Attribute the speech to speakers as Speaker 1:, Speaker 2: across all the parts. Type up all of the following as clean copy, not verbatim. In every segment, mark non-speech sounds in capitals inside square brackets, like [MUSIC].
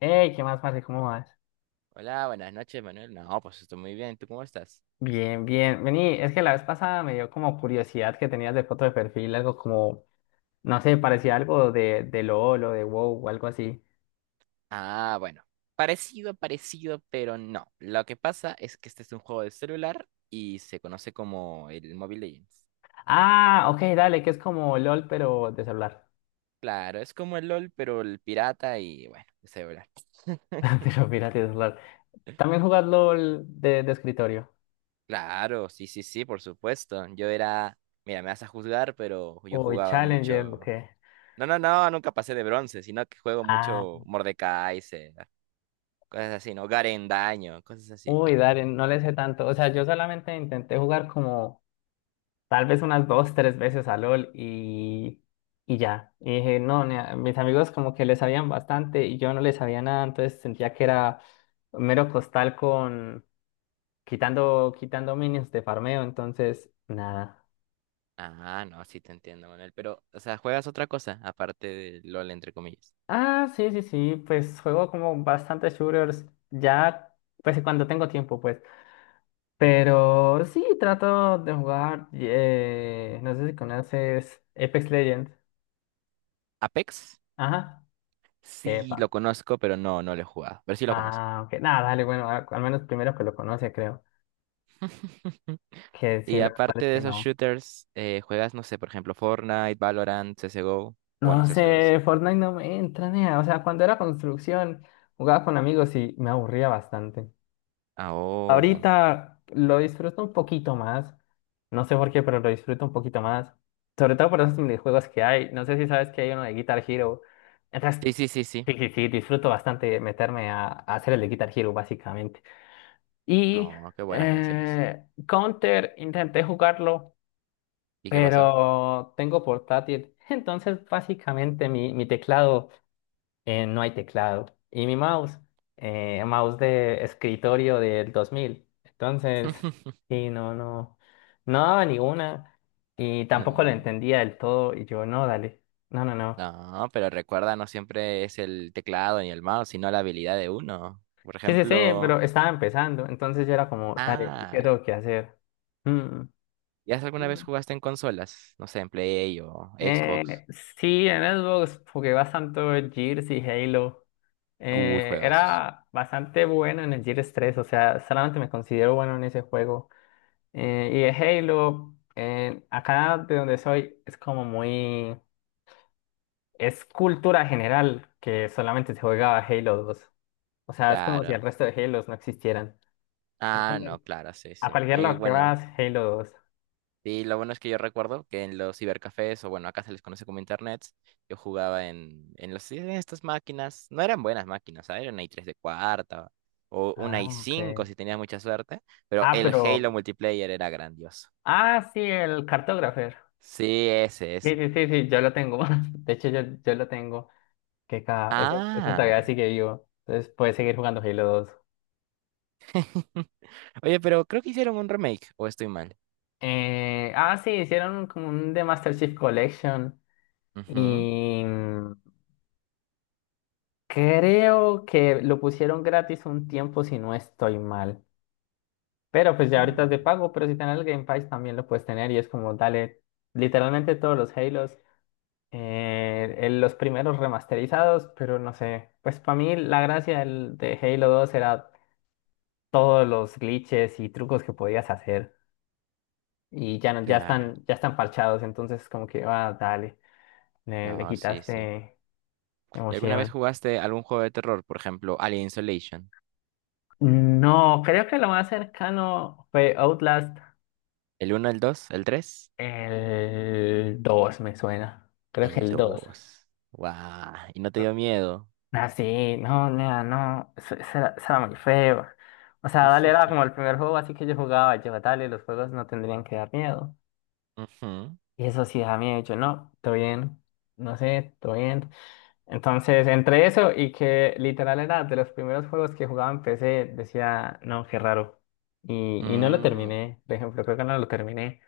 Speaker 1: Hey, ¿qué más, Marce? ¿Cómo vas?
Speaker 2: Hola, buenas noches, Manuel. No, pues estoy muy bien. ¿Tú cómo estás?
Speaker 1: Bien, bien. Vení, es que la vez pasada me dio como curiosidad que tenías de foto de perfil, algo como, no sé, parecía algo de, LOL o de WoW o algo así.
Speaker 2: Ah, bueno. Parecido, parecido, pero no. Lo que pasa es que este es un juego de celular y se conoce como el Mobile Legends.
Speaker 1: Ah, ok, dale, que es como LOL, pero de celular.
Speaker 2: Claro, es como el LOL, pero el pirata y bueno, de celular. [LAUGHS]
Speaker 1: [LAUGHS] Pero fíjate, de celular. ¿También jugás LOL de escritorio?
Speaker 2: Claro, sí, sí, sí, por supuesto. Yo era, mira, me vas a juzgar, pero yo
Speaker 1: Uy,
Speaker 2: jugaba
Speaker 1: Challenger, ok.
Speaker 2: mucho. No, no, no, nunca pasé de bronce, sino que juego
Speaker 1: Ah,
Speaker 2: mucho Mordekaiser, cosas así, ¿no? Garen Daño, cosas así.
Speaker 1: uy, dale, no le sé tanto. O sea, yo solamente intenté jugar como tal vez unas dos, tres veces a LOL y ya. Y dije, no, nea, mis amigos como que le sabían bastante y yo no le sabía nada, entonces sentía que era mero costal con quitando, quitando minions de farmeo, entonces nada.
Speaker 2: Ah, no, sí te entiendo, Manuel. Pero, o sea, ¿juegas otra cosa aparte de LOL, entre comillas?
Speaker 1: Ah, sí, sí, sí, pues juego como bastantes shooters, ya, pues cuando tengo tiempo, pues.
Speaker 2: ¿Mm?
Speaker 1: Pero sí, trato de jugar, no sé si conoces Apex Legends.
Speaker 2: ¿Apex?
Speaker 1: Ajá.
Speaker 2: Sí,
Speaker 1: Epa.
Speaker 2: lo conozco, pero no, no lo he jugado. Pero sí lo conozco.
Speaker 1: Ah, ok. Nada, dale, bueno, al menos primero que lo conoce, creo.
Speaker 2: [LAUGHS]
Speaker 1: Que sí,
Speaker 2: Y
Speaker 1: lo cual
Speaker 2: aparte
Speaker 1: es
Speaker 2: de
Speaker 1: que
Speaker 2: esos
Speaker 1: no.
Speaker 2: shooters, ¿juegas, no sé, por ejemplo, Fortnite, Valorant, CSGO? O bueno,
Speaker 1: No
Speaker 2: CS2.
Speaker 1: sé, Fortnite no me entra, nea. O sea, cuando era construcción, jugaba con amigos y me aburría bastante.
Speaker 2: Ah, oh.
Speaker 1: Ahorita lo disfruto un poquito más. No sé por qué, pero lo disfruto un poquito más. Sobre todo por esos minijuegos que hay. No sé si sabes que hay uno de Guitar Hero. Entonces,
Speaker 2: Sí, sí, sí, sí.
Speaker 1: sí, sí, sí, disfruto bastante meterme a, hacer el de Guitar Hero, básicamente. Y
Speaker 2: Oh, qué buenas canciones.
Speaker 1: Counter, intenté jugarlo.
Speaker 2: ¿Y qué pasó?
Speaker 1: Pero tengo portátil. [LAUGHS] Entonces, básicamente, mi teclado, no hay teclado. Y mi mouse, mouse de escritorio del 2000. Entonces,
Speaker 2: [LAUGHS]
Speaker 1: sí, no, no, no daba ninguna. Y tampoco lo
Speaker 2: Mm,
Speaker 1: entendía del todo. Y yo, no, dale, no, no, no.
Speaker 2: no, pero recuerda, no siempre es el teclado ni el mouse, sino la habilidad de uno. Por
Speaker 1: Sí, sí, sí,
Speaker 2: ejemplo,
Speaker 1: pero estaba empezando. Entonces, yo era como, dale, ¿qué
Speaker 2: ah,
Speaker 1: tengo que hacer? Mm.
Speaker 2: ¿Ya alguna vez jugaste en consolas? No sé, en Play o Xbox.
Speaker 1: Eh, sí, en Xbox jugué bastante Gears y Halo.
Speaker 2: Uy, juegazos.
Speaker 1: Era bastante bueno en el Gears 3, o sea, solamente me considero bueno en ese juego. Y el Halo, acá de donde soy, es como muy. Es cultura general que solamente se juega Halo 2. O sea, es como si el
Speaker 2: Claro.
Speaker 1: resto de Halos no existieran.
Speaker 2: Ah,
Speaker 1: Entonces,
Speaker 2: no, claro, sí,
Speaker 1: a
Speaker 2: sí.
Speaker 1: cualquier
Speaker 2: Y
Speaker 1: lado que
Speaker 2: bueno,
Speaker 1: vas, Halo 2.
Speaker 2: y lo bueno es que yo recuerdo que en los cibercafés, o bueno, acá se les conoce como internets, yo jugaba en estas máquinas. No eran buenas máquinas, ¿sabes? Era una i3 de cuarta o
Speaker 1: Ah,
Speaker 2: una i
Speaker 1: ok.
Speaker 2: cinco si tenías mucha suerte, pero
Speaker 1: Ah,
Speaker 2: el
Speaker 1: pero.
Speaker 2: Halo multiplayer era grandioso.
Speaker 1: Ah, sí, el cartógrafo.
Speaker 2: Sí, ese,
Speaker 1: Sí,
Speaker 2: ese.
Speaker 1: sí, sí, sí, ya la tengo. [LAUGHS] De hecho, ya la tengo. Esta todavía
Speaker 2: Ah.
Speaker 1: sigue vivo. Entonces puedes seguir jugando Halo 2.
Speaker 2: [LAUGHS] Oye, pero creo que hicieron un remake, o estoy mal.
Speaker 1: Sí, hicieron como un The Master Chief Collection.
Speaker 2: Ujú.
Speaker 1: Y creo que lo pusieron gratis un tiempo, si no estoy mal. Pero pues ya ahorita es de
Speaker 2: Mm,
Speaker 1: pago, pero si tenés el Game Pass también lo puedes tener. Y es como, dale, literalmente todos los Halos. eh, los primeros remasterizados, pero no sé. Pues para mí la gracia de Halo 2 era todos los glitches y trucos que podías hacer y ya, ya
Speaker 2: claro.
Speaker 1: están, ya están parchados, entonces como que, ah, dale, le
Speaker 2: No, sí, sí.
Speaker 1: quitaste
Speaker 2: ¿Y alguna vez
Speaker 1: emoción.
Speaker 2: jugaste algún juego de terror? Por ejemplo, Alien Isolation.
Speaker 1: No, creo que lo más cercano fue Outlast,
Speaker 2: ¿El uno, el dos, el tres?
Speaker 1: el 2 me suena, creo que
Speaker 2: ¿El
Speaker 1: el dos.
Speaker 2: dos? ¡Guau! ¿Y no te dio miedo?
Speaker 1: Ah, sí, no, nea, no, eso era muy feo. O sea, Dale era
Speaker 2: [LAUGHS]
Speaker 1: como el primer juego, así que yo jugaba, yo, Dale, los juegos no tendrían que dar miedo.
Speaker 2: Ujú.
Speaker 1: Y eso sí da miedo, yo, no, todo bien, no sé, todo bien. Entonces, entre eso y que literal era de los primeros juegos que jugaba en PC, decía, no, qué raro. Y no lo
Speaker 2: Mm,
Speaker 1: terminé, por ejemplo, creo que no lo terminé.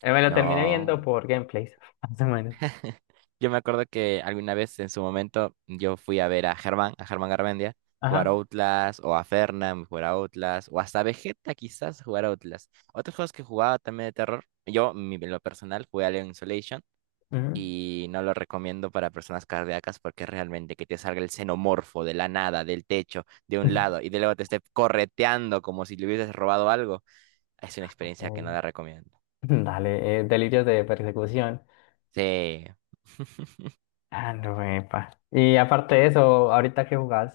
Speaker 1: Me lo terminé viendo
Speaker 2: no.
Speaker 1: por gameplays, [LAUGHS] más o menos.
Speaker 2: [LAUGHS] Yo me acuerdo que alguna vez en su momento yo fui a ver a Germán Garmendia, jugar
Speaker 1: Ajá.
Speaker 2: Outlast, o a Fernan jugar a Outlast, o hasta Vegeta quizás jugar a Outlast. Otros juegos que jugaba también de terror, yo en lo personal jugué Alien Isolation
Speaker 1: Ujú.
Speaker 2: y no lo recomiendo para personas cardíacas, porque realmente que te salga el xenomorfo de la nada, del techo, de un lado y de luego te esté correteando como si le hubieses robado algo, es una experiencia que
Speaker 1: Ok.
Speaker 2: no la recomiendo.
Speaker 1: [LAUGHS] Dale, delirios de persecución.
Speaker 2: Sí.
Speaker 1: Ah, no, epa. Y aparte de eso, ¿ahorita qué jugás?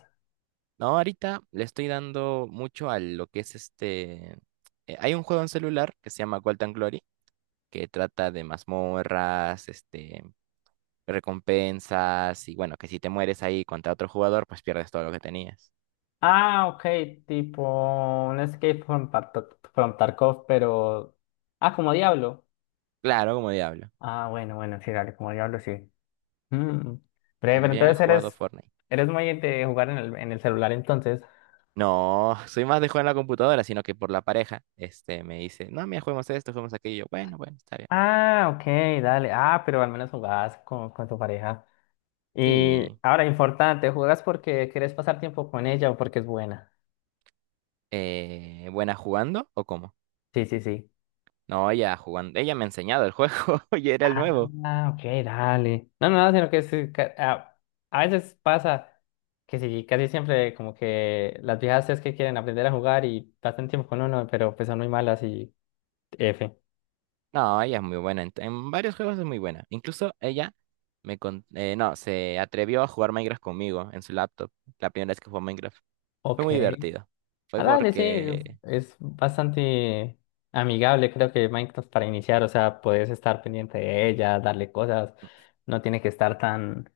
Speaker 2: No, ahorita le estoy dando mucho a lo que es este… hay un juego en celular que se llama Gold and Glory, que trata de mazmorras, este, recompensas, y bueno, que si te mueres ahí contra otro jugador, pues pierdes todo lo que tenías.
Speaker 1: Ah, ok, tipo un Escape from Tarkov, pero. Ah, como Diablo.
Speaker 2: Claro, como diablo.
Speaker 1: Ah, bueno, bueno, sí, dale, como Diablo, sí. Mm. Breve, pero
Speaker 2: También he
Speaker 1: entonces
Speaker 2: jugado
Speaker 1: eres,
Speaker 2: Fortnite.
Speaker 1: eres muy de jugar en el celular entonces.
Speaker 2: No, soy más de jugar en la computadora, sino que por la pareja, este, me dice, no, mira, juguemos esto, juguemos aquello. Bueno, bueno, está bien.
Speaker 1: Ah, ok, dale. Ah, pero al menos jugabas con tu pareja. Y
Speaker 2: Sí.
Speaker 1: ahora, importante, ¿juegas porque quieres pasar tiempo con ella o porque es buena?
Speaker 2: ¿Buena jugando o cómo?
Speaker 1: Sí, sí, sí.
Speaker 2: No, ella jugando, ella me ha enseñado el juego [LAUGHS] y era el nuevo.
Speaker 1: Ah, ok, dale. No, no, no, sino que sí, a veces pasa que sí, casi siempre como que las viejas es que quieren aprender a jugar y pasan tiempo con uno, pero pues son muy malas y F.
Speaker 2: No, ella es muy buena, en varios juegos es muy buena. Incluso ella no, se atrevió a jugar Minecraft conmigo en su laptop, la primera vez que jugó Minecraft. Fue
Speaker 1: Ok.
Speaker 2: muy divertido. Fue
Speaker 1: Ah, dale, sí,
Speaker 2: porque,
Speaker 1: es bastante amigable, creo que Minecraft para iniciar, o sea, puedes estar pendiente de ella, darle cosas, no tiene que estar tan,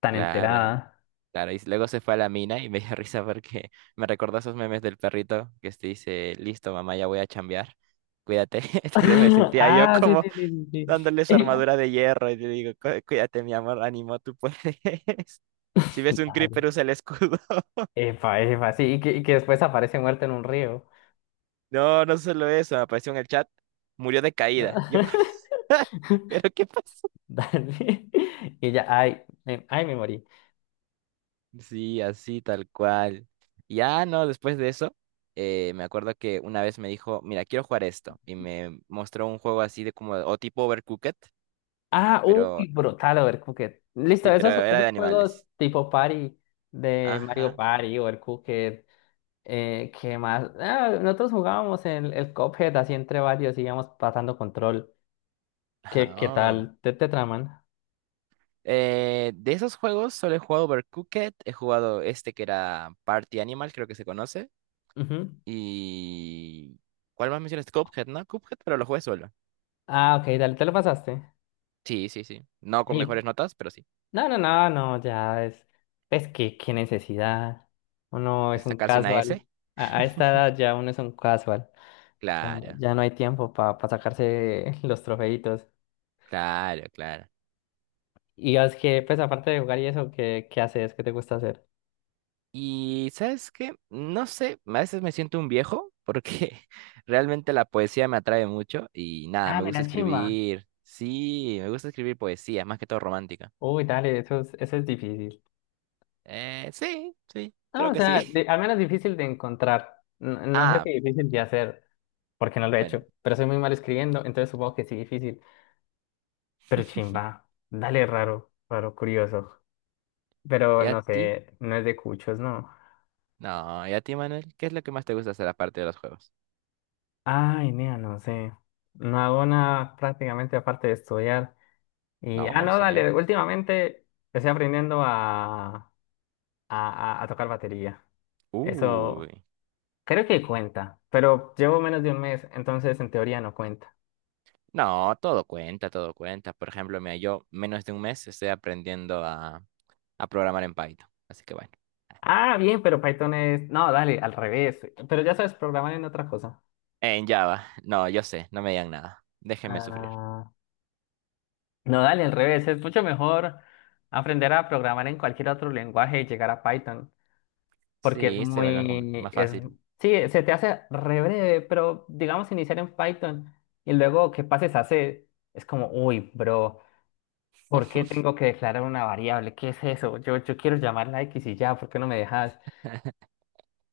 Speaker 1: tan
Speaker 2: claro.
Speaker 1: enterada.
Speaker 2: Claro, y luego se fue a la mina y me dio [LAUGHS] risa porque me recordó esos memes del perrito que este dice, listo, mamá, ya voy a chambear, cuídate. [LAUGHS] Entonces me
Speaker 1: [LAUGHS]
Speaker 2: sentía yo
Speaker 1: Ah, sí,
Speaker 2: como
Speaker 1: sí, sí, sí.
Speaker 2: dándole su
Speaker 1: Sí.
Speaker 2: armadura de hierro y le digo: Cuídate, mi amor, ánimo, tú puedes." [LAUGHS] Si
Speaker 1: [LAUGHS]
Speaker 2: ves un
Speaker 1: Dale.
Speaker 2: creeper, usa el escudo. [LAUGHS]
Speaker 1: Epa, epa, sí, y que después aparece muerta en un río.
Speaker 2: No, no solo eso, me apareció en el chat: murió de caída. Yo,
Speaker 1: [LAUGHS]
Speaker 2: [LAUGHS] ¿pero qué pasó?
Speaker 1: Dale. Y ya, ay, me morí.
Speaker 2: Sí, así tal cual. Ya no, después de eso, me acuerdo que una vez me dijo, mira, quiero jugar esto. Y me mostró un juego así de como, o tipo Overcooked,
Speaker 1: Ah, uy,
Speaker 2: pero
Speaker 1: brutal, Overcooked. Listo,
Speaker 2: sí, pero
Speaker 1: esos,
Speaker 2: era de
Speaker 1: esos juegos
Speaker 2: animales.
Speaker 1: tipo party de Mario
Speaker 2: Ajá.
Speaker 1: Party, Overcooked. ¿Qué más? Ah, nosotros jugábamos el Cuphead así entre varios, íbamos pasando control. ¿Qué
Speaker 2: Ah, oh.
Speaker 1: tal? ¿Te traman?
Speaker 2: De esos juegos solo he jugado Overcooked, he jugado este que era Party Animal, creo que se conoce.
Speaker 1: Ujú.
Speaker 2: Y… ¿Cuál más mencionaste? Cuphead, ¿no? Cuphead, pero lo jugué solo.
Speaker 1: Ah, ok, dale, te lo pasaste.
Speaker 2: Sí, sí, sí. No con
Speaker 1: Ey,
Speaker 2: mejores notas, pero sí.
Speaker 1: no, no, no, no, ya es. Es que, qué necesidad. Uno
Speaker 2: De
Speaker 1: es un
Speaker 2: sacarse una
Speaker 1: casual.
Speaker 2: S.
Speaker 1: A esta edad ya uno es un casual. Ya,
Speaker 2: Claro,
Speaker 1: ya no hay tiempo para sacarse [LAUGHS] los trofeitos.
Speaker 2: claro, claro.
Speaker 1: Y es que, pues, aparte de jugar y eso, ¿qué haces? ¿Qué te gusta hacer?
Speaker 2: Y ¿sabes qué? No sé, a veces me siento un viejo porque [LAUGHS] realmente la poesía me atrae mucho y nada,
Speaker 1: Ah,
Speaker 2: me gusta
Speaker 1: mira, chimba.
Speaker 2: escribir. Sí, me gusta escribir poesía, más que todo romántica.
Speaker 1: Uy, dale, eso es difícil.
Speaker 2: Sí, sí,
Speaker 1: No,
Speaker 2: creo
Speaker 1: o
Speaker 2: que
Speaker 1: sea,
Speaker 2: sí. [LAUGHS]
Speaker 1: al menos difícil de encontrar. No, no sé
Speaker 2: Ah,
Speaker 1: si difícil de hacer, porque no lo he
Speaker 2: bueno,
Speaker 1: hecho, pero soy muy mal escribiendo, entonces supongo que sí difícil. Pero chimba, dale raro, raro, curioso. Pero
Speaker 2: ¿y a
Speaker 1: no
Speaker 2: ti?
Speaker 1: sé, no es de cuchos, no.
Speaker 2: No, ¿y a ti, Manuel? ¿Qué es lo que más te gusta hacer aparte de los juegos?
Speaker 1: Ay, nea, no sé. No hago nada prácticamente aparte de estudiar. Y, ah,
Speaker 2: No,
Speaker 1: no,
Speaker 2: está bien.
Speaker 1: dale, últimamente estoy aprendiendo a tocar batería.
Speaker 2: Uy.
Speaker 1: Eso creo que cuenta, pero llevo menos de un mes, entonces en teoría no cuenta.
Speaker 2: No, todo cuenta, todo cuenta. Por ejemplo, mira, yo menos de un mes estoy aprendiendo a programar en Python. Así que bueno.
Speaker 1: Ah, bien, pero Python es. No, dale, al revés. Pero ya sabes programar en otra cosa.
Speaker 2: En Java. No, yo sé, no me digan nada. Déjenme sufrir.
Speaker 1: Ah, no, dale, al revés. Es mucho mejor aprender a programar en cualquier otro lenguaje y llegar a Python. Porque es
Speaker 2: Sí, se vuelve más,
Speaker 1: muy.
Speaker 2: más
Speaker 1: Es.
Speaker 2: fácil.
Speaker 1: Sí, se te hace re breve, pero digamos iniciar en Python y luego que pases a C, es como, uy, bro, ¿por qué
Speaker 2: [LAUGHS]
Speaker 1: tengo que declarar una variable? ¿Qué es eso? Yo quiero llamarla X y ya, ¿por qué no me dejas?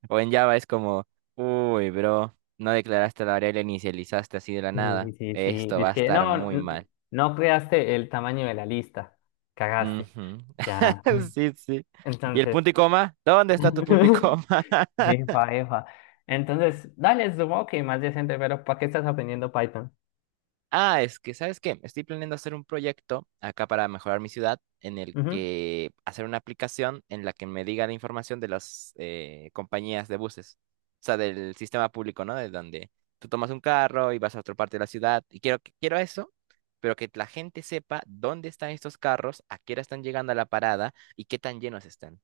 Speaker 2: O en Java es como, uy, bro, no declaraste la variable, inicializaste así de la
Speaker 1: Sí,
Speaker 2: nada.
Speaker 1: sí, sí.
Speaker 2: Esto va
Speaker 1: Dice
Speaker 2: a
Speaker 1: que
Speaker 2: estar
Speaker 1: no,
Speaker 2: muy mal.
Speaker 1: no creaste el tamaño de la lista. Cagaste.
Speaker 2: Ujú.
Speaker 1: Ya.
Speaker 2: [LAUGHS] Sí, sí. ¿Y el
Speaker 1: Entonces.
Speaker 2: punto y coma? ¿Dónde está tu punto y
Speaker 1: [LAUGHS]
Speaker 2: coma?
Speaker 1: Efa, efa. Entonces, dale, supongo que más decente, pero ¿para qué estás aprendiendo Python?
Speaker 2: Ah, es que, ¿sabes qué? Estoy planeando hacer un proyecto acá para mejorar mi ciudad, en el
Speaker 1: Ujú.
Speaker 2: que hacer una aplicación en la que me diga la información de las compañías de buses, o sea, del sistema público, ¿no? De donde tú tomas un carro y vas a otra parte de la ciudad. Y quiero, quiero eso, pero que la gente sepa dónde están estos carros, a qué hora están llegando a la parada y qué tan llenos están.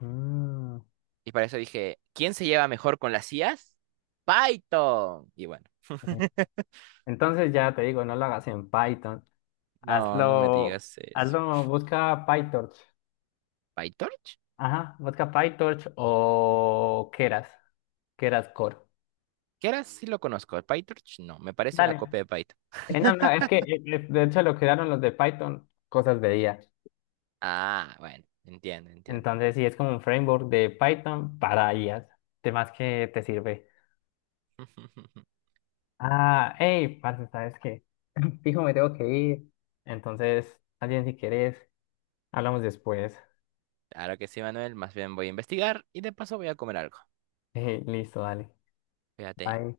Speaker 1: Mm,
Speaker 2: Y para eso dije, ¿quién se lleva mejor con las IAs? Python. Y bueno,
Speaker 1: ok.
Speaker 2: [LAUGHS]
Speaker 1: Entonces ya te digo, no lo hagas en Python.
Speaker 2: no, no me
Speaker 1: Hazlo,
Speaker 2: digas eso.
Speaker 1: hazlo, busca PyTorch.
Speaker 2: ¿PyTorch?
Speaker 1: Ajá, busca PyTorch o Keras, Keras Core.
Speaker 2: Que ahora sí lo conozco. PyTorch no, me parece una
Speaker 1: Dale.
Speaker 2: copia de Python.
Speaker 1: No, no, es que de hecho lo crearon los de Python, cosas de IA.
Speaker 2: Ah, bueno, entiendo, entiendo.
Speaker 1: Entonces sí, es como un framework de Python para IAs. ¿De más que te sirve?
Speaker 2: [LAUGHS]
Speaker 1: Ah, hey, parce, ¿sabes qué? [LAUGHS] Fijo, me tengo que ir. Entonces, alguien si querés, hablamos después. [LAUGHS]
Speaker 2: Claro que sí, Manuel. Más bien voy a investigar y de paso voy a comer algo.
Speaker 1: Listo, dale.
Speaker 2: Fíjate.
Speaker 1: Bye.